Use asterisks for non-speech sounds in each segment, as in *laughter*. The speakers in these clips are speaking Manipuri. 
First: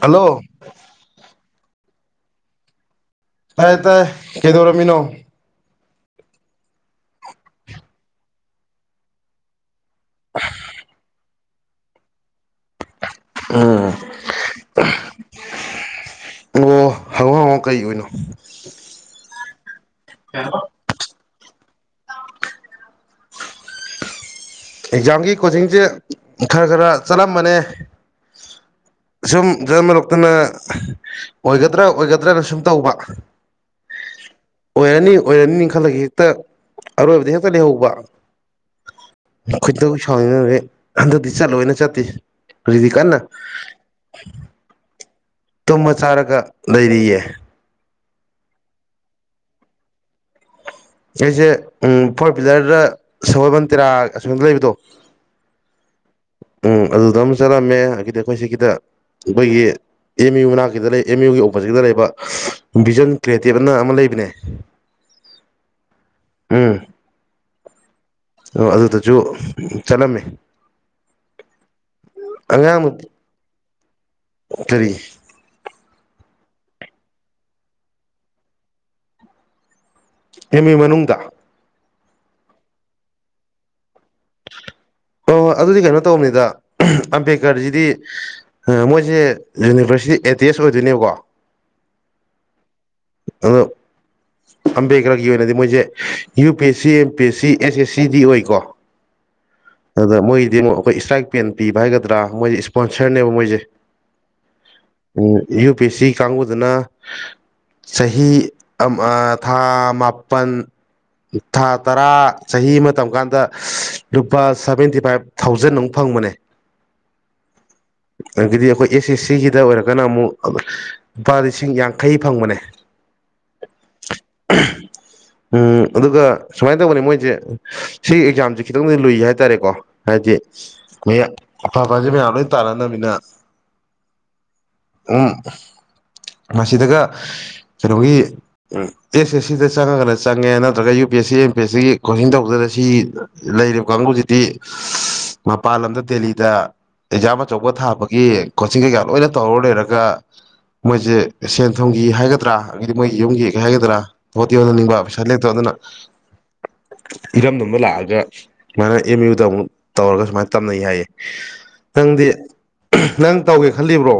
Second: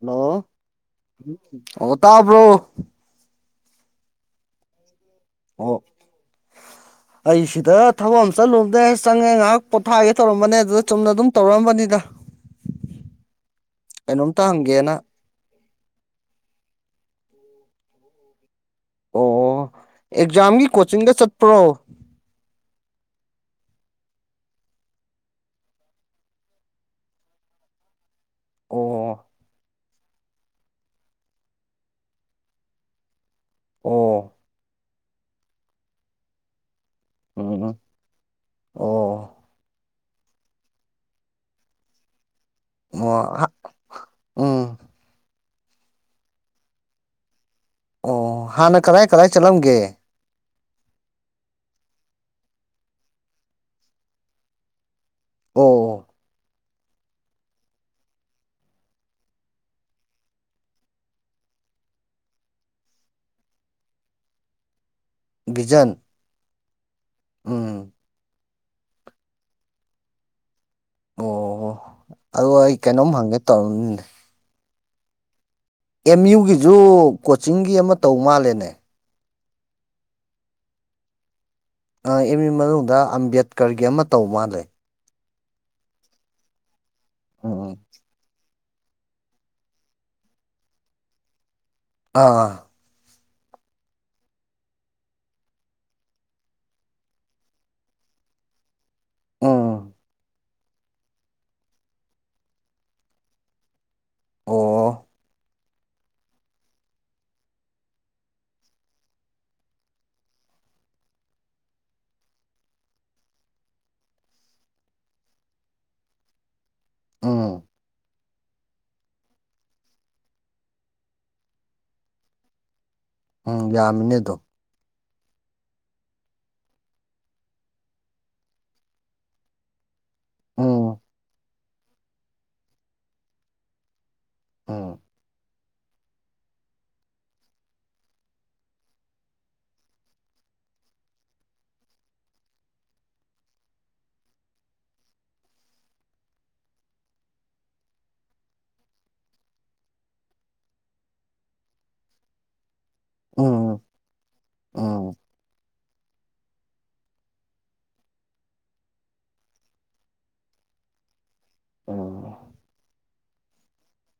ꯍꯜꯂꯣ ꯑꯣ ꯇꯕ꯭ꯔꯣ ꯇꯥꯏꯌꯦ ꯇꯥꯏꯌꯦ ꯀꯩꯗꯧꯔꯝꯃꯤꯅꯣ ꯑꯣ ꯑꯩꯁꯤꯗ ꯊꯕꯛ ꯑꯝ ꯆꯠꯂꯨꯕꯗꯩ ꯆꯪꯉꯦ ꯉꯥꯏꯍꯥꯛ ꯄꯣꯊꯥꯒꯦ ꯇꯧꯔꯝꯕꯅꯦ ꯑꯗꯨꯗ ꯆꯨꯝꯅ ꯑꯗꯨꯝ ꯇꯧꯔꯛꯑꯝꯕꯅꯦꯗ ꯀꯩꯅꯣꯝꯇ ꯍꯪꯒꯦꯅ ꯑꯣ ꯍꯪꯉꯣ ꯍꯪꯉꯣ ꯀꯩꯑꯣꯢꯅꯣ ꯑꯣ ꯑꯦꯛꯖꯥꯝꯒꯤ ꯀꯣꯆꯤꯡꯒ ꯆꯠꯄ꯭ꯔꯣ ꯑꯦꯛꯖꯥꯝꯒꯤ ꯀꯣꯆꯤꯡꯁꯦ ꯈꯔ ꯈꯔ ꯆꯠꯂꯝꯕꯅꯦ ꯑꯣ ꯁꯨꯝ ꯗ꯭ꯔꯃꯔꯣ ꯈꯠꯇꯅ ꯑꯣꯏꯒꯗ꯭ꯔꯥ ꯑꯣꯏꯒꯗ꯭ꯔꯥꯅ ꯁꯨꯝ ꯇꯧꯕ ꯑꯣ ꯑꯣꯏꯔꯅꯤ ꯑꯣꯏꯔꯅꯤꯅ ꯈꯜꯂꯒ ꯍꯦꯛꯇ ꯑꯔꯣꯏꯕꯗ ꯍꯦꯛꯇ ꯎꯝ ꯂꯩꯍꯧꯕ ꯑꯣ ꯈꯣꯢꯗꯧ ꯁꯥꯎꯅꯤꯡꯉꯔꯦ ꯍꯟꯗꯛꯇꯤ ꯆꯠꯂꯣꯏꯅ ꯆꯠꯇꯦ ꯀ꯭ꯔꯤꯗꯤ ꯀꯟꯅ ꯑꯣ ꯎꯝ ꯇꯨꯝꯃ ꯆꯥꯔꯒ ꯂꯩꯔꯤꯌꯦ ꯑꯣ ꯍꯥꯟꯅ ꯀꯗꯥꯏ ꯀꯗꯥꯥꯏ ꯆꯠꯂꯝꯒꯦ ꯑꯩꯁꯦ ꯎꯝ ꯐꯣꯔ ꯄꯤꯂꯔꯗ ꯁꯒꯣꯜꯕꯟꯗ ꯇꯦꯔꯥ ꯑꯁꯣꯝꯗ ꯂꯩꯕꯗꯣ ꯑꯣ ꯎꯝ ꯑꯗꯨꯗ ꯑꯃ ꯆꯠꯂꯝꯃꯦ ꯑꯒꯤꯗꯤ ꯑꯩꯈꯣꯏꯒꯤꯁꯤꯗ ꯑꯩꯈꯣꯏꯒꯤ ꯑꯦꯝ ꯌꯨ ꯃꯅꯥꯛꯀꯤꯗ ꯂꯩ ꯑꯦꯝ ꯌꯨꯒꯤ ꯑꯣꯄꯣꯖꯤꯠꯇ ꯂꯩꯕ ꯚꯤꯖꯟ ꯀ꯭ꯔꯤꯌꯦꯇꯤꯞ ꯑꯅ ꯑꯃ ꯂꯩꯕꯅꯦ ꯚꯤꯖꯟ ꯎꯝ ꯎꯝ ꯑꯣ ꯑꯗꯨꯗꯁꯨ ꯆꯠꯂꯝꯃꯦ ꯑꯣ ꯑꯗꯨ ꯑꯩ ꯑꯉꯥꯡ ꯀꯩꯅꯣꯝ ꯍꯪꯒꯦ ꯇꯧꯔꯤꯅꯤꯅꯦ ꯀꯔꯤ ꯑꯦꯝ ꯌꯨꯒꯤꯖꯨ ꯀꯣꯆꯤꯡꯒꯤ ꯑꯃ ꯇꯧ ꯃꯥꯜꯂꯦꯅꯦ ꯑꯦꯝ ꯌꯨ ꯃꯅꯨꯡꯗ ꯑ ꯑꯦꯝ ꯌꯨ ꯃꯅꯨꯡꯗ ꯑꯝꯕꯦꯗꯀꯔꯒꯤ ꯑꯃ ꯇꯧ ꯃꯥꯜꯂꯦ ꯍꯣꯏ ꯍꯣꯏ ꯑꯗꯨꯗꯤ ꯀꯩꯅꯣ ꯇꯧꯕꯅꯤꯗ ꯎꯝ ꯑꯝꯕꯦꯗꯀꯔꯁꯤꯗꯤ ꯑ ꯃꯣꯏꯁꯦ ꯌꯨꯅꯤꯚꯔꯁꯤꯇꯤ ꯑꯦꯇꯦꯁ ꯑꯣꯏꯗꯣꯏꯅꯦꯕꯀꯣ ꯑꯥ ꯑꯗꯣ ꯑꯝꯕꯦꯗꯀꯔꯒꯤ ꯑꯣꯏꯅꯗꯤ ꯃꯣꯏꯁꯦ U P S C M P S C S ꯑꯦꯁ ꯁꯤꯗꯤ ꯑꯣꯏꯀꯣ ꯎꯝ ꯗꯦꯃꯨꯛ ꯑꯩꯈꯣꯏ ꯏꯁꯇ꯭ꯔꯥꯏꯛꯄꯦꯟ ꯄꯤꯕ ꯍꯥꯏꯒꯗ꯭ꯔꯥ ꯃꯣꯏ ꯏꯁꯄꯣꯟꯁꯔꯅꯦꯕ ꯃꯣꯏꯁꯦ ꯑꯣ ꯎꯝ ꯌꯨ ꯄꯤ ꯑꯦꯁ ꯁꯤ ꯀꯥꯡꯕꯨꯗꯨꯅ ꯆꯍꯤ ꯑꯝ ꯑꯥ ꯊꯥ ꯃꯥꯄꯟ ꯊꯥ ꯇꯔꯥ ꯆꯍꯤ ꯑꯃ ꯇꯝ ꯀꯥꯟꯗ ꯂꯨꯞ ꯂꯨꯄꯥ ꯁꯚꯦꯟꯇꯤ ꯐꯥꯏꯚ ꯊꯥꯎꯖꯟ ꯑꯃꯨꯛ ꯐꯪꯕꯅꯦ ꯎꯝ ꯑꯗꯒꯤꯗꯤ ꯑꯩꯈꯣꯏ ꯑꯦꯁ ꯑꯦꯁ ꯁꯤꯒꯤꯗ ꯑꯣꯏꯔꯒꯅ ꯑꯃꯨꯛ ꯂꯨꯄꯥ ꯂꯤꯁꯤꯡ ꯌꯥꯡꯈꯩ ꯐꯪꯕꯅꯦ ꯎꯝ ꯌꯥꯝꯃꯤꯅꯦꯗꯣ ꯎꯝ ꯑꯗꯨꯒ ꯁꯨꯃꯥꯏ ꯇꯧꯕꯅꯤ ꯃꯣꯏꯁꯦ ꯁꯤ ꯑꯦꯛꯖꯥꯝꯁꯦ ꯈꯤꯇꯪ ꯂꯨꯏ ꯍꯥꯏꯇꯥꯔꯦꯀꯣ ꯍꯥꯏꯗꯤ ꯎꯝ ꯃꯤꯌ ꯑꯐꯥꯐꯖꯦ ꯃꯌꯥꯝ ꯂꯣꯏ ꯇꯥꯟꯅꯅꯤꯅ ꯎꯝ *unintelligible* ꯃꯁꯤꯗꯒ ꯀꯩꯅꯣꯒꯤ ꯑ ꯑꯦꯁ ꯑꯦꯁ ꯁꯤꯗ ꯆꯪꯉꯒꯅ ꯆꯪꯉꯦ ꯅꯠꯇ꯭ꯔꯒ U P S C M P ꯑꯦꯁꯒꯤ coaching ꯇꯧꯗꯅ ꯁꯤ ꯂꯩꯔꯤꯕ ꯀꯥꯡꯕꯨꯁꯤꯗꯤ ꯃꯄꯥꯟ ꯂꯝꯗ ꯗꯦꯜꯂꯤꯗ ꯑꯦꯛꯖꯥꯝ ꯑꯆꯧꯕ ꯊꯥꯕꯒꯤ ꯀꯣꯆꯤꯡ ꯀꯩꯀꯥ ꯂꯣꯏꯅ ꯇꯧꯔ ꯂꯩꯔꯒ ꯃꯣꯏꯁꯦ ꯁꯦꯟ ꯊꯨꯝꯒꯤ ꯍꯥꯏꯒꯗ꯭ꯔꯥ ꯑꯗꯒꯤꯗꯤ ꯃꯣꯏꯒꯤ ꯌꯨꯝꯒꯤ ꯀꯩ ꯎꯝ ꯍꯥꯏꯒꯗ꯭ꯔꯥ ꯍꯣꯠꯇꯤ ꯍꯣꯠꯅꯅꯤꯡꯕ ꯎꯝ ꯄꯩꯁꯥ ꯂꯩꯇꯕ ꯑꯗꯨꯅ ꯏꯔꯝꯗꯝꯗ ꯂꯥꯛꯑꯒ ꯁꯨꯃꯥꯏꯅ ꯑꯦꯝ ꯌꯨꯗ ꯑꯃꯨꯛ ꯇꯧꯔꯒ ꯁꯨꯃꯥꯏꯅ ꯇꯝꯅꯩ ꯍꯥꯏꯌꯦ ꯅꯪꯗꯤ ꯎꯝ ꯅꯪ ꯇꯧꯒꯦ ꯈꯜꯂꯤꯕ꯭ꯔꯣ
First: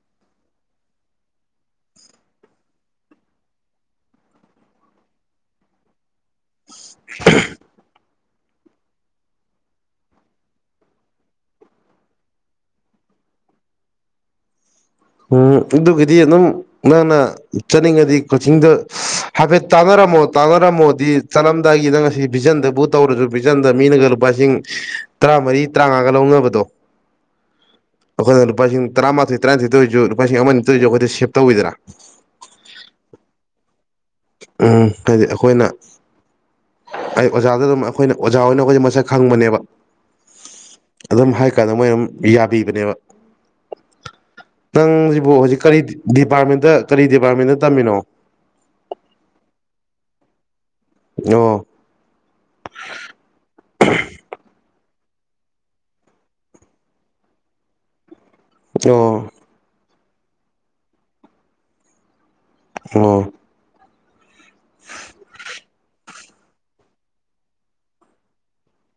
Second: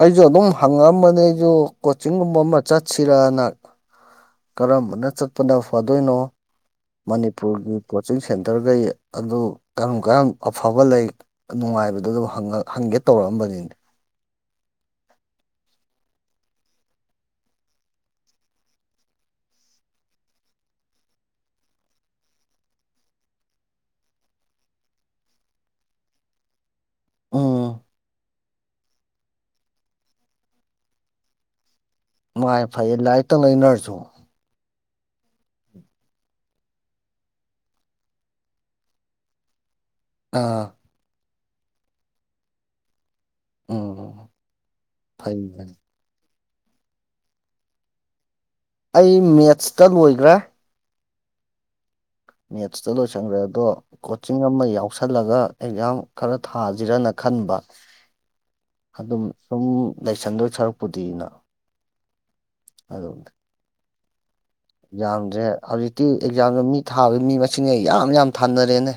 ꯑꯩꯁꯨ ꯑꯗꯨꯝ ꯍꯪꯉꯛ ꯑꯝꯕꯅꯤ ꯑꯩꯁꯨ ꯀꯣꯆꯤꯡꯒꯨꯝꯕ ꯑꯃ ꯆꯠꯁꯤꯔꯅ ꯀꯔꯝꯕꯅ ꯆꯠꯄꯅ ꯐꯗꯣꯏꯅꯣ ꯃꯅꯤꯄꯨꯔꯒꯤ ꯄꯣꯠ ꯆꯤꯡ ꯁꯦꯟꯇꯔꯒꯩ ꯑꯗꯨ ꯀꯔꯝ ꯀꯟ ꯑꯐꯕ ꯂꯩ ꯅꯨꯡꯉꯥꯏꯕꯗꯨ ꯑꯗꯨ ꯍꯪꯒꯦ ꯇꯧꯔꯛ ꯑꯝꯕꯅꯤꯅꯦ ꯎꯝ ꯑꯗꯨꯒꯤꯗꯤ ꯑꯗꯨꯝ ꯅꯪꯅ ꯆꯠꯅꯤꯡꯉꯗꯤ ꯀꯣꯆꯤꯡꯗꯣ ꯍꯥꯏꯐꯦꯠ ꯇꯥꯟꯅꯔ ꯇꯝꯃꯣ ꯇꯥꯟꯅꯔꯝꯃꯣꯗꯤ ꯆꯠꯂꯝꯗꯥꯏꯒꯤ ꯉꯁꯤ ꯚꯤꯖꯟꯗꯕꯨ ꯇꯧꯔꯁꯨ ꯚꯤꯖꯟꯗ ꯃꯤꯅꯒ ꯂꯨꯄꯥꯁꯤꯡ ꯇꯔꯥꯃꯔꯤ ꯇꯔꯥꯃꯉꯥꯒ ꯂꯧꯅꯕꯗꯣ ꯎꯝ ꯑꯩꯈꯣꯏꯅ ꯂꯨꯄꯥꯁꯤꯡ ꯇꯔꯥꯃꯥꯊꯣꯏ ꯇꯔꯥꯅꯤꯊꯣꯏꯇ ꯑꯣꯢꯔꯁꯨ ꯂꯨꯄꯥꯁꯤꯡ ꯑꯃꯅꯤ ꯇꯑꯣꯢꯁꯨ ꯁꯦꯞ ꯇꯧꯋꯤꯗꯅ ꯃꯥ ꯐꯩꯌꯦ ꯂꯥꯏꯔꯤꯛꯇꯪ ꯂꯩꯅꯔꯁꯨ ꯎꯝ ꯀꯔꯤ ꯑꯩꯈꯣꯏꯅ ꯑꯩ ꯑꯣꯖꯥꯗ ꯑꯗꯨꯝ ꯑꯩꯈꯣꯏꯅ ꯑꯣꯖ ꯍꯣꯏꯅ ꯑꯩꯗꯣꯏꯁꯦ ꯃꯁꯛ ꯈꯪꯕꯅꯦꯕ ꯑꯥ ꯑꯗꯨꯝ ꯍꯥꯏ ꯀꯥꯟꯗ ꯃꯣꯏ ꯑꯗꯨꯝ ꯌꯥꯕꯤꯕꯅꯦꯕ ꯎꯝ ꯅꯪꯁꯤꯕꯨ ꯐꯩ ꯍꯧꯖꯤꯛ ꯐꯩ ꯀꯔꯤ ꯗꯤꯄꯥꯔꯠꯃꯦꯟ ꯗ ꯀꯔꯤ ꯗꯤꯄꯥꯔꯠꯃꯦꯟꯗ ꯇꯝꯃꯤꯅꯣ ꯑꯩ ꯃꯦꯠꯁꯇ ꯂꯣꯏꯒ꯭ꯔꯦ ꯑꯣ ꯂꯁꯜꯂꯒ ꯑꯦꯛꯖꯥꯝ ꯈꯔ ꯊꯥꯖꯤꯔꯅ ꯈꯟꯕ ꯑꯗꯨꯝ ꯑꯣ ꯁꯨꯝ ꯂꯥꯏꯁꯟꯗꯣꯏ ꯁꯔꯛꯄꯨꯗꯤꯅ ꯑꯣ ꯑꯗꯣꯝꯗ ꯌꯥꯝꯗ꯭ꯔꯦ ꯍꯧꯖꯤꯛꯇꯤ ꯑꯦꯛꯖꯥꯝꯗꯣ ꯃꯤ ꯊꯥꯕꯒꯤ ꯃꯤ ꯃꯁꯤꯡꯅꯦ ꯌꯥꯝ ꯌꯥꯝ ꯊꯥꯅꯔꯦꯅꯦ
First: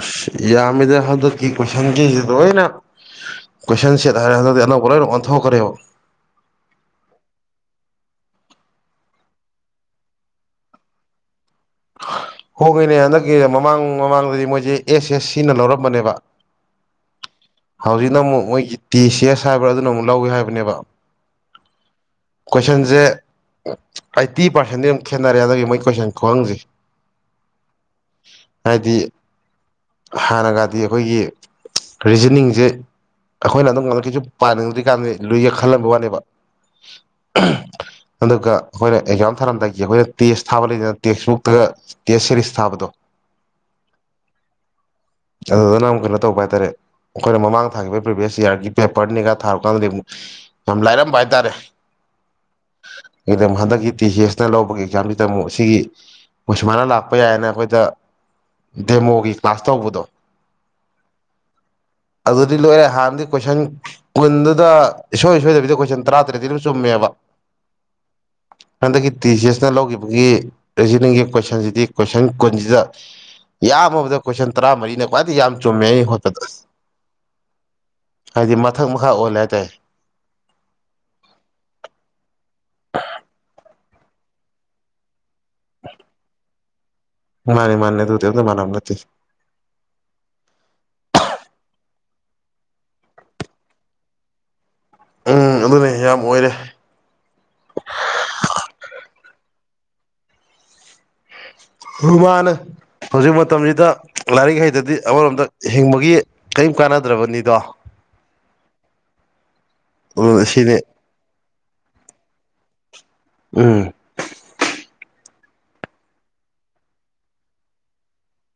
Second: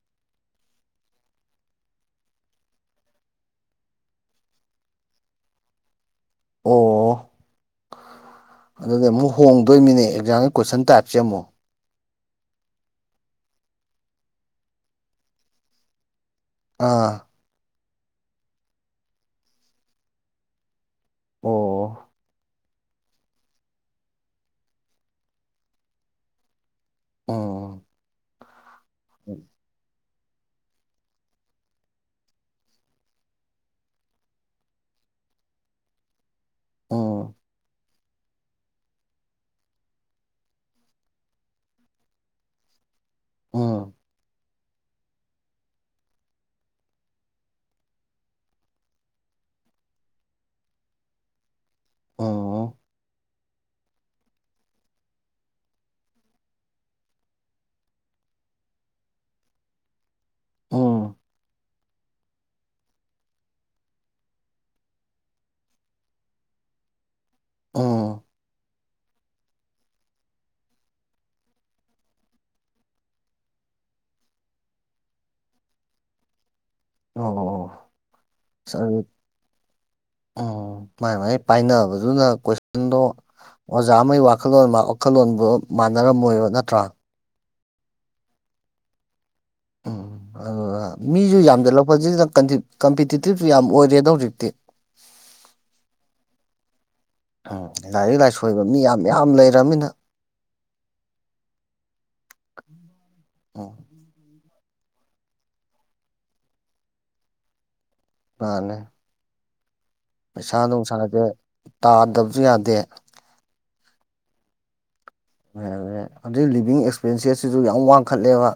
ꯑꯁ ꯌꯥꯃꯤꯗ ꯍꯟꯗꯛꯇꯤ ꯀꯣꯏꯁꯟꯒꯤꯖꯦ ꯂꯣꯏꯅ ꯀꯣꯏꯁꯟ ꯁꯦꯠ ꯍꯥꯏꯔꯦ ꯍꯟꯗꯛꯇꯤ ꯑꯅꯧꯕ ꯂꯣꯏꯅ ꯑꯣꯟꯊꯣꯛꯈ꯭ꯔꯦꯕ ꯑꯣ ꯑꯗꯨꯗꯤ ꯑꯃꯨꯛ ꯍꯣꯡꯗꯣꯏꯃꯤꯅꯦ ꯑꯦꯛꯖꯥꯝꯒꯤ ꯀꯣꯏꯁꯟ ꯇꯥꯏꯞꯁꯦ ꯑꯃꯨꯛ ꯍꯣꯏꯉꯤꯅꯦ ꯍꯟꯗꯛꯀꯤ ꯃꯃꯥꯡ ꯃꯃꯥꯡꯗꯗꯤ ꯃꯣꯏꯁꯦ ꯑꯦꯁ ꯑꯦꯁ ꯁꯤꯅ ꯂꯧꯔꯝꯕꯅꯦꯕ ꯑꯥ ꯍꯧꯖꯤꯛꯅ ꯑꯃꯨꯛ ꯃꯣꯏꯒꯤ ꯇꯤ ꯁꯤ ꯑꯦꯁ ꯍꯥꯏꯕ꯭ꯔꯥ ꯑꯗꯨꯅ ꯑꯃꯨꯛ ꯂꯧꯏ ꯍꯥꯏꯕꯅꯦꯕ ꯑꯣ ꯀꯣꯏꯁꯟꯁꯦ ꯑꯥꯏꯠꯇꯤ ꯄꯥꯔꯁꯦꯟꯗꯤ ꯌꯥꯝ ꯈꯦꯠꯅꯔꯦ ꯑꯗꯨꯒꯤ ꯃꯣꯏ ꯀꯣꯏꯁꯟ ꯈꯍꯪꯖꯦ ꯑꯣ ꯑꯣ ꯍꯥꯏꯗꯤ ꯍꯥꯟꯅꯒꯗꯤ ꯑꯩꯈꯣꯏꯒꯤ ꯔꯤꯖꯅꯤꯡꯁꯦ ꯑꯩꯈꯣꯏꯅ ꯑꯗꯨꯝ ꯉꯛꯀꯤꯁꯨ ꯄꯥꯅꯤꯡꯗ꯭ꯔꯤ ꯀꯥꯟꯗꯗꯤ ꯂꯨꯢ ꯌꯦ ꯈꯜꯂꯝꯕ ꯋꯥꯅꯦꯕ ꯎꯝ ꯑꯗꯨꯒ ꯑꯩꯈꯣꯏꯅ ꯑꯦꯛꯖꯥꯝ ꯊꯥꯔꯝꯗꯥꯏꯒꯤ ꯑꯩꯈꯣꯏꯅ ꯇꯦꯁ ꯊꯥꯕ ꯂꯩꯗꯅ ꯇꯦꯛꯁꯕꯨꯛꯇꯒ ꯇꯦꯁ ꯁꯦꯔꯤꯁ ꯊꯥꯕꯗꯣ ꯎꯝ ꯑꯗꯨꯗꯨꯅ ꯀꯩꯅꯣ ꯇꯧꯕ ꯍꯥꯏ ꯇꯔꯦ ꯑꯩꯈꯣꯏꯅ ꯃꯃꯥꯡ ꯊꯥꯈꯤꯕ ꯄ꯭ꯔꯤꯚꯤꯌꯁ ꯏꯌꯥꯔꯒꯤ ꯄꯦꯄꯔꯅꯤꯒ ꯊꯥꯔꯨ ꯀꯥꯟꯗꯗꯤ ꯑꯃꯨꯛ ꯌꯥꯝ ꯂꯥꯏꯔꯝꯕ ꯍꯥꯏꯇꯥꯔꯦ ꯑꯣ ꯑꯣ ꯑꯦꯛꯖꯥꯝ ꯍꯟꯗꯛꯀꯤ ꯇꯤ ꯁꯤ ꯑꯦꯁꯇ ꯂꯧꯕꯒꯤ ꯑꯦꯛꯖꯥꯝꯁꯤꯗ ꯑꯃꯨꯛ ꯁꯤꯒꯤ ꯃꯣꯏ ꯁꯨꯃꯥꯏꯅ ꯂꯥꯛꯄ ꯌꯥꯏꯌꯦꯅ ꯑꯩꯈꯣꯏꯗ ꯗꯦꯃꯣꯒꯤ ꯀ꯭ꯂꯥꯁ ꯇꯧꯕꯗꯣ ꯎꯝ *inaudible* ꯑꯗꯨꯗꯤ ꯂꯣꯏꯔꯦ ꯍꯥꯟꯅꯗꯤ ꯀꯣꯏꯁꯟ ꯀꯨꯟꯗꯨꯗ ꯏꯁꯣꯏ ꯁꯣꯏꯗꯕꯤꯗ ꯀꯣꯏꯁꯟ ꯇꯔꯥꯇꯔꯦꯠꯗꯤ ꯂꯣꯏ ꯆꯨꯝꯃꯦꯕ ꯑꯥ ꯍꯟꯗꯛꯀꯤ ꯇꯤ ꯁꯤ ꯑꯦꯁꯅ ꯂꯧꯈꯤꯕꯒꯤ ꯔꯤꯖꯅꯤꯡꯒꯤ ꯀꯣꯏꯁꯟꯁꯤꯗꯤ ꯀꯣꯏꯁꯟ ꯀꯨꯟꯁꯤꯗ ꯌꯥꯝꯃꯕꯗ ꯀꯣꯏꯁꯟ ꯇꯔꯥꯃꯔꯤꯅ ꯈ꯭ꯋꯥꯏꯗꯒꯤ ꯌꯥꯝ ꯆꯨꯝꯃꯦ ꯑꯩꯅ ꯍꯣꯠꯄꯗ ꯑꯣ ꯍꯥꯏꯗꯤ ꯃꯊꯛ ꯃꯈꯥ ꯑꯣꯜꯂꯦ ꯍꯥꯏꯇꯥꯢ ꯑꯣ ꯃꯥꯥꯏ ꯃꯥꯏ ꯄꯥꯏꯅꯕ ꯑꯗꯨꯅ ꯀꯣꯏꯁꯟꯗꯣ ꯑꯣꯖꯥ ꯑꯃꯒꯤ ꯋꯥꯈꯜꯂꯣꯟ ꯋꯥꯈꯜꯂꯣꯟꯕꯨ ꯃꯥꯟꯅꯔꯝꯃꯣꯏꯕ ꯅꯠ ꯃꯥꯅꯦ ꯃꯥꯅꯦ ꯑꯗꯨꯕꯨꯗꯤ ꯑꯝꯇ ꯃꯥꯟꯅꯕ ꯅꯠꯇꯦ ꯎꯝ ꯑꯗꯨꯒ ꯃꯤꯁꯨ ꯌꯥꯝꯖꯠꯂꯛꯄꯁꯤꯗ ꯀꯟꯖꯤꯞ ꯀꯝꯄꯤꯇꯤꯇꯤꯞꯁꯨ ꯌꯥꯝ ꯑꯣꯏꯔꯦꯗ ꯍꯧꯖꯤꯛꯇꯤ *inaudible* ꯎꯝ ꯑꯗꯨꯅꯦ ꯌꯥꯝ ꯑꯣꯏꯔꯦ ꯑꯥ ꯂꯥꯏꯔꯤꯛ ꯂꯥꯏꯁꯨ ꯍꯩꯕ ꯃꯤ ꯌꯥꯝ ꯌꯥ ꯌꯥꯝ ꯂꯩꯔꯝꯃꯤꯅ *unintelligible* ꯍꯧꯖꯤꯛ ꯃꯇꯝꯁꯤꯗ ꯂꯥꯏꯔꯤꯛ ꯍꯩ ꯗꯗꯤ ꯑꯃꯔꯣꯝꯗ ꯍꯤꯡꯕꯒꯤ ꯀꯩꯝ ꯀꯥꯟꯅꯗ꯭ꯔꯕꯅꯤꯗꯣ ꯃꯥꯟꯅꯦ ꯑꯗꯨ ꯄꯩꯁꯥ ꯁꯤꯅꯤ ꯅꯨꯡꯁꯥꯗꯣ ꯇꯥꯟꯗꯕꯁꯨ ꯌꯥꯗꯦ ꯎꯝ ꯌꯥꯗ꯭ꯔꯦ ꯑꯗꯩ ꯂꯤꯚꯤꯡ ꯑꯦꯛꯁꯄꯦꯟꯁꯦꯁ ꯁꯤꯁꯨ ꯌꯥꯝ ꯋꯥꯡꯈꯠꯂꯦꯕ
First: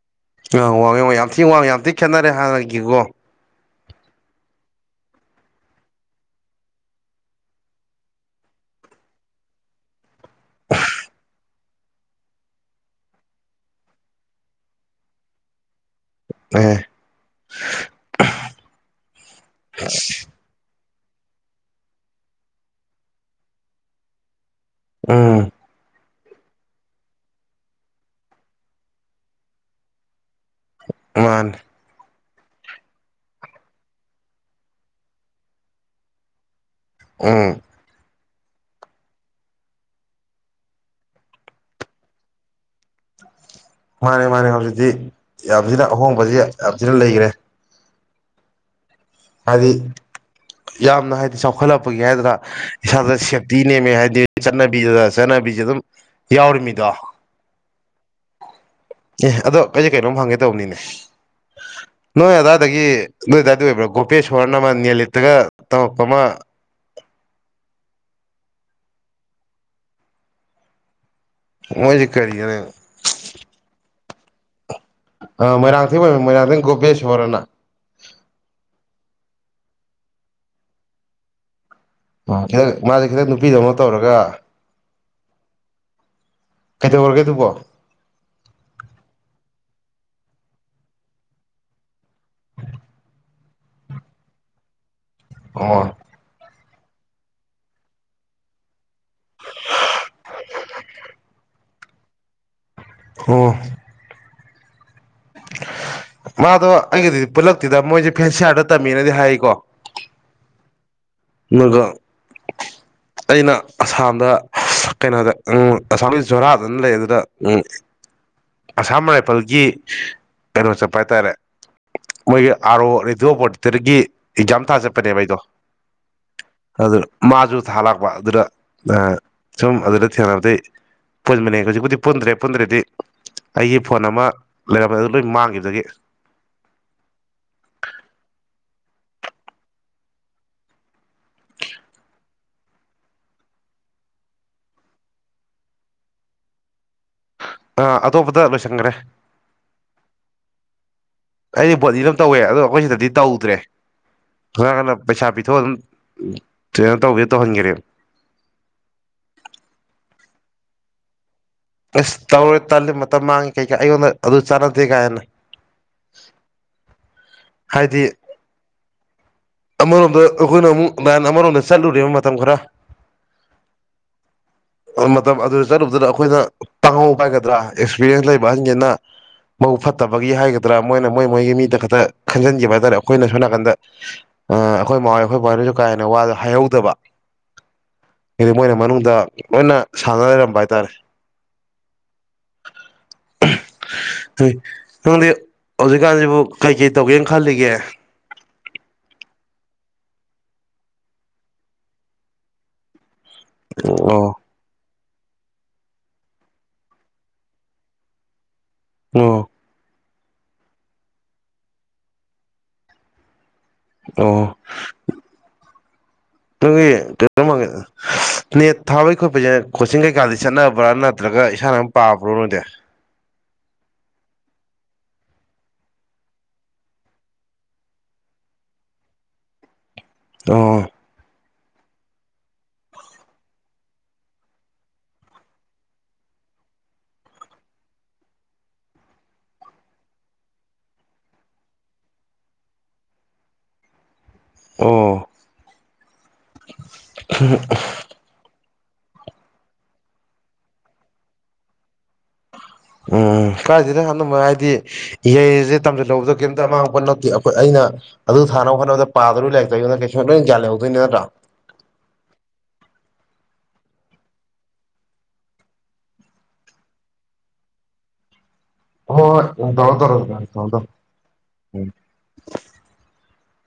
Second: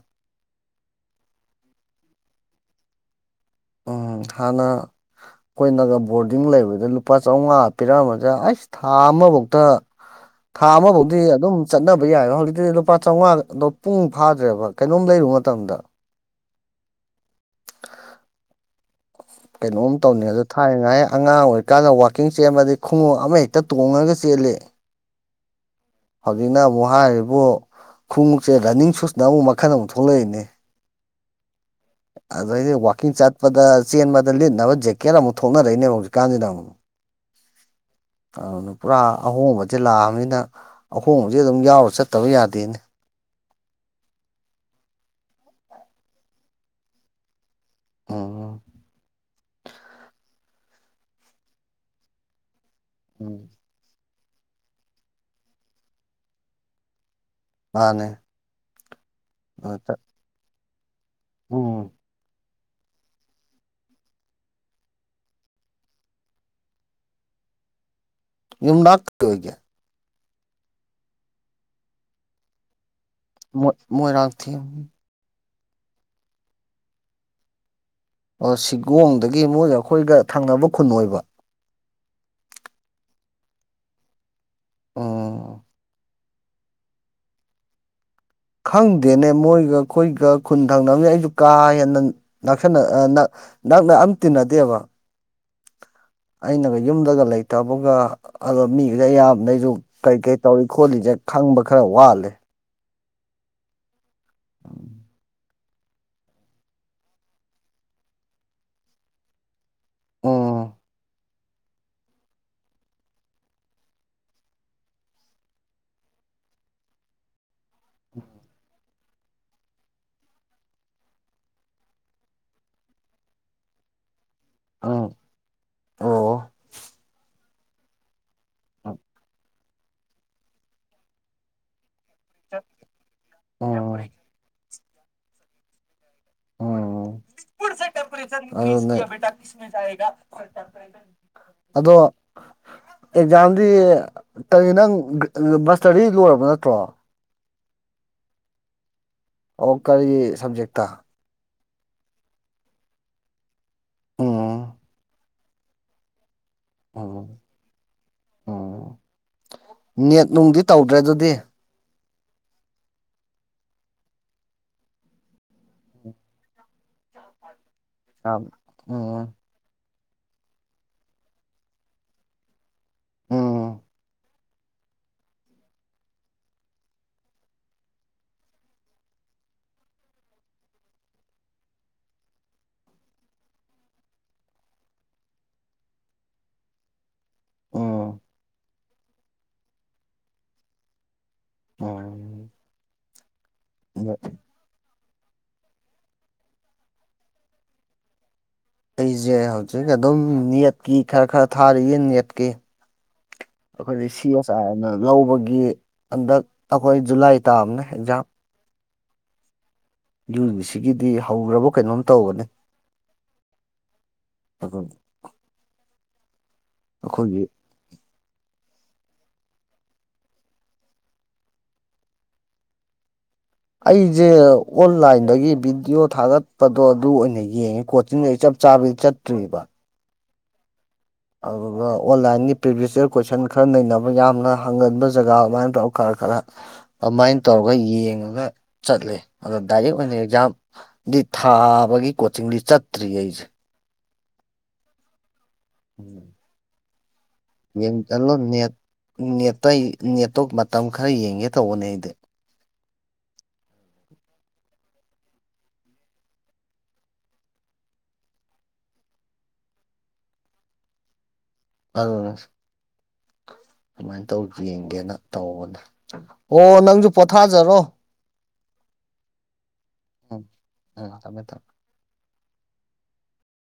ꯋꯥꯡꯉꯦ ꯋꯥꯡꯉꯦ ꯌꯥꯝ ꯊꯤ ꯋꯥꯡꯉꯦ ꯌꯥꯝ ꯊꯤ ꯈꯦꯠꯅꯔꯦ ꯍꯥꯟꯅꯒꯤꯀꯣ ꯎꯪ ꯍꯥꯟꯅ ꯈꯣꯏꯅꯒ ꯕꯣꯔꯗꯤꯡ ꯂꯩꯕꯗ ꯂꯨꯄꯥ ꯆꯥꯝꯃꯉꯥ ꯄꯤꯔꯛꯝꯕꯗ ꯑꯩꯁ ꯊꯥ ꯑꯃꯕꯣꯛꯇ ꯊꯥ ꯑꯃ ꯕꯧꯇꯤ ꯑꯗꯨꯝ ꯆꯠꯅꯕ ꯌꯥꯏꯕ ꯍꯧꯖꯤꯛꯇꯤꯗꯤ ꯂꯨꯄꯥ ꯆꯥꯝꯃꯉꯥ ꯄꯨꯡ ꯐꯥꯗ꯭ꯔꯦꯕ ꯀꯩꯅꯣꯝ ꯂꯩ ꯇꯣꯑꯣ ꯇꯝꯗ ꯑꯦ ꯀꯩꯅꯣꯝ ꯇꯧꯅꯤ ꯑꯗꯣ ꯊꯥꯏꯅꯉꯥꯏ ꯑꯉꯥꯡ ꯑꯣꯏꯔꯤꯀꯥꯟꯗ ꯋꯥꯛꯀꯤꯡ ꯆꯦꯟꯕꯗꯤ ꯈꯣꯡꯉꯨꯞ ꯑꯃ ꯍꯦꯛꯇ ꯇꯣꯡꯉꯒ ꯆꯦꯜꯂꯤ ꯎꯝ ꯍꯧꯖꯤꯛꯅ ꯑꯃꯨꯛ ꯍꯥꯏꯔꯤꯕꯨ ꯈꯣꯡꯉꯨꯞꯁꯦ ꯔꯟꯅꯤꯡ ꯁꯨꯁꯅ ꯃꯈꯟ ꯑꯃꯨꯛ ꯊꯣꯛꯂꯛꯏꯅꯦ ꯃꯥꯟꯅꯦ ꯑꯗꯩꯗꯤ ꯋꯥꯛꯀꯤꯡ ꯆꯠꯄꯗ ꯆꯦꯟꯕꯗ ꯂꯤꯠꯅꯕ ꯖꯦꯛꯀꯦꯠ ꯑꯃꯨꯛ ꯊꯣꯛꯅꯔꯛꯏꯅꯦꯕ ꯍꯧꯖꯤꯛꯀꯥꯟꯁꯤꯅ ꯑꯃꯨꯛ ꯎꯝ ꯑꯥ ꯗꯨ ꯄꯨꯔꯥ ꯑꯍꯣꯡꯕꯁꯦ ꯂꯥꯛꯑꯝꯅꯤꯅ ꯑꯍꯣꯡꯕꯁꯦ ꯑꯗꯨꯝ ꯌꯥꯎꯔ ꯆꯠꯇꯕ ꯌꯥꯗꯦꯅꯦ *inaudible* ꯃꯥꯅꯦ ꯃꯥꯅꯦ ꯍꯧꯖꯤꯛꯇꯤ ꯌꯥꯝ ꯊꯤꯅ ꯑꯍꯣꯡꯕꯁꯤ ꯌꯥꯝ ꯊꯤꯅ ꯂꯩꯒ꯭ꯔꯦ *unintelligible* ꯍꯥꯏꯗꯤ ꯌꯥꯝꯅ ꯍꯥꯏꯗꯤ ꯆꯥꯎꯈꯠꯂꯛꯄꯒꯤ ꯍꯥꯏꯗ꯭ꯔ ꯏꯁꯥꯗ ꯎꯝ ꯁꯦꯞꯇꯤ ꯅꯦꯝꯃꯦ ꯍꯥꯏꯗꯤ ꯆꯠꯅꯕꯤꯗꯨꯗ ꯆꯠꯅꯕꯤꯖꯦ ꯑꯗꯨꯝ ꯌꯥꯎꯔꯤꯃꯤꯗꯣ ꯃꯥꯅꯦ ꯑꯦ ꯑꯗꯣ ꯑꯩꯖꯦ ꯀꯩꯅꯣꯝ ꯍꯪꯒꯦ ꯇꯧꯕꯅꯤꯅꯦ ꯎꯝ ꯇꯒꯤ ꯅꯣꯏꯗꯥꯏꯗ ꯑꯣꯏꯕ꯭ꯔ ꯒꯣ ꯒꯣꯄꯦꯁꯣꯔꯅ ꯑꯃ ꯅꯦꯂꯤꯠꯇꯒ ꯇꯝꯃꯛꯄ ꯑꯃ ꯌꯨꯝꯅꯥꯛ ꯀꯩ ꯑꯣꯏꯒꯦ ꯃꯣꯏꯖꯦ ꯀꯔꯤꯌꯣꯌꯣ ꯃꯣꯠ ꯃꯣꯏꯔꯥꯡꯊꯦꯝ ꯑ ꯃꯣꯏꯔꯥꯡꯊꯦꯝ ꯑꯣꯏꯕ ꯃꯣꯏꯔꯥꯡꯊꯦꯝ ꯒꯣꯄꯦꯁ꯭ꯋꯣꯔꯅ ꯑꯣ ꯁꯤꯒꯣꯡꯗꯒꯤ ꯃꯣꯏꯒ ꯑꯩꯈꯣꯏꯒ ꯊꯪꯅꯕ ꯈꯨꯟ ꯑꯣꯏꯕ ꯑꯣ ꯈꯦꯠꯅꯩ ꯃꯥꯗꯤ ꯈꯔ ꯅꯨꯄꯤꯗꯧꯅ ꯇꯧꯔꯒ *unintelligible* ꯀꯩꯗꯧꯔꯒꯦ ꯑꯗꯨꯕꯣ ꯈꯪꯗꯦꯅꯦ ꯃꯣꯏꯒ ꯑꯩꯈꯣꯏꯒ ꯈꯨꯟ ꯊꯪꯅꯕꯅꯤꯅ ꯑꯩꯁꯨ ꯀꯥ ꯍꯦꯟꯅ ꯅꯛꯁꯟꯅ ꯑ ꯅꯛ ꯅꯛꯅ ꯑꯝ ꯇꯤꯟꯅꯗꯦꯕ ꯑꯣ ꯑꯩꯅꯒ ꯌꯨꯝꯗꯒ ꯂꯩꯇꯕꯒ ꯑꯗꯣ ꯃꯤꯒꯖꯦ ꯑꯌꯥꯝꯕꯅ ꯑꯩꯖꯨ ꯀꯩꯀꯩ ꯇꯧꯔꯤ ꯈꯣꯠꯂꯤꯖꯦ ꯈꯪ ꯈꯪꯕ ꯈꯔ ꯋꯥꯠꯂꯦ ꯍꯝ ꯃꯥꯗꯣ ꯑꯩꯒꯗꯤ ꯄꯨꯜꯂꯛꯇꯦꯗ ꯃꯣꯏꯖꯦ ꯐꯦꯟꯁꯤꯌꯥꯔꯗ ꯇꯝꯃꯦꯅꯗꯤ ꯍꯥꯏꯀꯣ ꯎꯝ ꯃꯣꯏꯒ *inaudible* ꯑꯩꯅ ꯑꯁꯥꯝꯗ ꯀꯩꯅꯣꯗ ꯑꯪ ꯑꯁꯥꯝꯒꯤ ꯖꯣꯔꯥꯗ ꯂꯩꯕꯗꯨꯗ ꯎꯝ ꯎꯝ ꯑꯁꯥꯝ ꯔꯥꯏꯐꯜꯒꯤ ꯀꯩꯅꯣ ꯆꯠꯄ ꯍꯥꯏꯇꯔꯦ ꯃꯣꯏꯒꯤ ꯑꯥꯔꯑꯣ ꯔꯦꯗꯤꯑꯣ ꯑꯣꯄꯣꯂꯦꯇꯔꯒꯤ ꯑꯦꯛꯖꯥꯝ ꯊꯥ ꯎꯝ ꯆꯠꯄꯅꯦꯕ ꯑꯩꯗꯣ ꯑꯣ ꯑꯗꯨ ꯃꯥꯁꯨ ꯊꯥ ꯂꯥꯛꯄ ꯑꯗꯨꯗ ꯑ ꯎꯝ ꯁꯨꯝ ꯑꯗꯨꯗ ꯊꯦꯡꯅꯕꯗꯩꯒꯤ ꯄꯨꯟꯕꯅꯦ ꯍꯧꯖꯤꯛꯄꯨꯗꯤ ꯄꯨꯟ ꯄꯨꯟꯗ꯭ꯔꯦ ꯄꯨꯟꯗ꯭ꯔꯦꯗꯤ ꯑꯩꯒꯤ ꯐꯣꯟ ꯑꯃ ꯂꯩꯔꯝꯕ ꯑꯗꯨ ꯂꯣꯏ ꯃꯥꯡꯈꯤꯕꯗꯒꯤ ꯎꯝ *unintelligible* ꯑꯗꯣ ꯅꯣꯏ ꯑꯗꯣ ꯑꯦꯛꯖꯥꯝꯗꯤ ꯀꯔꯤ ꯅꯪ ꯃꯁꯇꯔꯗꯤ ꯂꯣꯏꯔꯕ ꯅꯠꯇ꯭ꯔꯣ ꯑ ꯑꯇꯣꯞꯄꯗ ꯂꯣꯏꯁꯤꯟꯒ꯭ꯔꯦ ꯑꯣ ꯀꯔꯤ ꯁꯕꯖꯦꯛꯇ ꯑꯩꯗꯤ ꯕꯣꯠꯅꯤꯗ ꯑꯗꯨꯝ ꯇꯧꯋꯦ ꯑꯗꯣ ꯑꯩꯈꯣꯏꯁꯤꯗꯗꯤ ꯇꯧꯗ꯭ꯔꯦ ꯎꯝ *unintelligible* ꯄꯩꯁꯥ ꯄꯤꯊꯣꯛꯑ ꯑꯗꯨꯝ ꯀꯩꯅꯣ ꯇꯧꯒꯦ ꯎꯝ ꯇꯧꯍꯟꯒ꯭ꯔꯦ ꯎꯝ ꯅꯦꯠ ꯅꯨꯡꯗꯤ ꯇꯧꯗ꯭ꯔꯦ ꯑꯗꯨꯗꯤ ꯑꯁ ꯇꯧꯔꯣꯏ ꯇꯜꯂꯤ ꯃꯇꯝ ꯃꯥꯡꯉꯦ ꯀꯩꯀꯥ ꯑꯩꯉꯣꯟꯗ ꯑꯗꯨ ꯆꯥꯟꯅꯗꯦ ꯀꯥꯍꯦꯟꯅ ꯑꯝ ꯎꯝ ꯑꯃꯔꯣꯝꯗ ꯑꯩꯈꯣꯏꯅ ꯑꯃꯨꯛ ꯂꯥꯏꯟ ꯑꯃꯔꯣꯝꯗ ꯆꯠꯂꯨꯔꯦꯕ ꯃꯇꯝ ꯈꯔ ꯎꯝ ꯎꯝ ꯃꯇꯝ ꯑꯗꯨꯗ ꯆꯠꯂꯨꯕꯗꯨꯅ ꯑꯩꯈꯣꯏꯗ ꯄꯪꯍꯧꯕ ꯍꯥꯏꯒꯗ꯭ꯔꯥ ꯑꯦꯛꯁꯄꯔꯤꯌꯦꯟꯁ ꯂꯩꯕ ꯑꯍꯟꯒꯩꯅ ꯃꯕꯨꯛ ꯐꯠꯇꯕꯒꯤ ꯍꯥꯏꯒꯗ꯭ꯔꯥ ꯃꯣꯏꯅ ꯃꯣꯏ ꯃꯣꯏꯒꯤ ꯃꯤꯗ ꯈꯛꯇ ꯈꯟꯖꯤꯟꯈꯤꯕ ꯍꯥꯏ ꯇꯥꯔꯦ ꯑꯩꯈꯣꯏꯅ ꯁꯣꯝ ꯅꯥꯀꯟꯗ ꯑ ꯑꯩꯈꯣꯏ ꯃꯥꯍꯣꯏ ꯑꯩꯈꯣꯏ ꯕꯥꯍꯣꯏꯗꯁꯨ ꯀꯥ ꯍꯦꯟꯅ ꯋꯥꯗꯣ ꯍꯥꯏꯍꯧꯗꯕ *inaudible* ꯏꯗꯤ ꯃꯣꯏꯅ ꯃꯅꯨꯡꯗ ꯂꯣꯏꯅ ꯁꯥꯟꯅ ꯂꯩꯔꯝꯕ ꯍꯥꯏꯇꯥꯔꯦ ꯎꯝ *unintelligible* ꯍꯩ ꯅꯪꯗꯤ ꯍꯧꯖꯤꯛꯀꯥꯟꯁꯤꯕꯨ ꯀꯩꯀꯩ ꯇꯧꯒꯦꯅ ꯈꯜꯂꯤꯒꯦ ꯑꯩꯁꯦ ꯍꯧꯖꯤꯛ ꯑꯗꯨꯝ ꯅꯦꯠꯀꯤ ꯈꯔ ꯈꯔ ꯊꯥꯔꯤꯌꯦ ꯅꯦꯠꯀꯤ ꯑꯩꯈꯣꯏꯗꯤ ꯁꯤ ꯑꯣ ꯑꯦꯁ ꯑꯥꯔ ꯅ ꯂꯧꯕꯒꯤ ꯍꯟꯗꯛ ꯑꯩꯈꯣꯏ ꯖꯨꯂꯥꯏ ꯇꯥꯕꯅꯦ ꯑꯦꯛꯖꯥꯝ ꯑꯣ ꯌꯨꯖꯤꯁꯤꯒꯤꯗꯤ ꯍꯧꯒ꯭ꯔꯕ ꯀꯩꯅꯣꯝ ꯇꯧꯕꯅꯤ ꯑꯣ ꯑꯗꯨꯝ *unintelligible* ꯅꯦꯠ ꯊꯥꯕꯩ ꯈꯣꯠꯄꯩꯁꯦ ꯀꯣꯆꯤꯡ ꯀꯩꯀꯥꯗꯤ ꯆꯠꯅꯕ꯭ꯔꯥ ꯅꯠꯇ꯭ꯔꯒ ꯏꯁꯥꯅ ꯑꯗꯨꯝ ꯄꯥꯕ꯭ꯔꯣ ꯅꯣꯏꯗꯤ ꯑꯩꯁꯦ ꯑꯣꯟꯂꯥꯏꯟꯗꯒꯤ ꯚꯤꯗꯤꯑꯣ ꯊꯥꯒꯠꯄꯗꯣ ꯑꯗꯨ ꯑꯣꯏꯅ ꯌꯦꯡꯉꯤ ꯀꯣꯆꯤꯡꯗ ꯑꯩ ꯆꯞ ꯆꯥꯕꯤ ꯆꯠꯇ꯭ꯔꯤꯕ ꯑꯥ ꯑꯗꯨꯗꯨꯒ ꯑꯣꯟꯂꯥꯏꯟꯒꯤ ꯄ꯭ꯔꯤꯚꯤꯁꯤꯌꯔ ꯀꯣꯏꯁꯟ ꯈꯔ ꯅꯩꯅꯕ ꯌꯥꯝꯅ ꯍꯪꯒꯟꯕ ꯖꯒꯥ ꯑꯗꯨꯃꯥꯏꯅ ꯇꯧꯔ ꯈꯔ ꯈꯔ ꯑ ꯑꯃꯥꯏ ꯇꯧꯔꯒ ꯌꯦꯡꯉꯒ ꯆꯠꯂꯦ ꯑꯗꯣ ꯗꯥꯏꯔꯦꯛ ꯑꯣꯏꯅ ꯑꯦꯛꯖꯥꯝ ꯗꯤ ꯊꯥ ꯕꯒꯤ ꯀꯣꯆꯤꯡꯗꯤ ꯆꯠꯇ꯭ꯔꯤꯌꯦ ꯑꯩꯁꯦ ꯑꯣ ꯎꯝ ꯌꯦꯡ ꯇꯜꯂꯣ ꯅꯦꯠ ꯅꯦꯠꯇ ꯅꯦꯠꯇꯣ ꯃꯇꯝ ꯈꯔ ꯌꯦꯡꯒꯦ ꯇꯧꯕꯅꯦ ꯑꯩꯗꯤ ꯎꯝ ꯀꯥꯏꯗꯦꯗ ꯑꯟꯗꯨꯝꯕ ꯍꯥꯏꯗꯤ ꯏꯍꯩꯑꯁꯦ ꯇꯝꯁꯤꯜꯍꯧꯕꯗ ꯀꯩꯝꯇ ꯑꯃꯥꯡꯄ ꯅꯠꯇꯦ ꯑꯩꯈꯣꯏ ꯑꯩꯅ ꯗ ꯑꯗꯨ ꯊꯥꯅꯕ ꯍꯣꯠꯅꯕꯗ ꯄꯥꯗꯣꯔꯤ ꯂꯥꯏꯔꯤꯛꯇꯣ ꯀꯩꯁꯨ ꯑꯩꯉꯣꯟꯗ ꯂꯣꯏꯅ ꯒ꯭ꯌꯥꯟ ꯂꯩꯍꯧꯗꯣꯏꯅꯦ ꯅꯠꯇ꯭ꯔ ꯑꯗꯨꯅꯦ ꯗꯨꯃꯥꯏ ꯇꯧ ꯌꯦꯡꯒꯦꯅ ꯇꯧꯕꯅꯦ ꯑꯣ ꯅꯪꯖꯨ ꯄꯣꯊꯥꯖꯔꯣ ꯍꯣꯏ ꯍꯣꯏ ꯎꯝ ꯇꯧꯔꯣ ꯇꯧꯔꯣ ꯎꯝ ꯊꯝꯃꯣ ꯊꯝꯃꯣ ꯎꯝ ꯊꯝꯃꯦ ꯊꯝꯃꯦ ꯎꯝ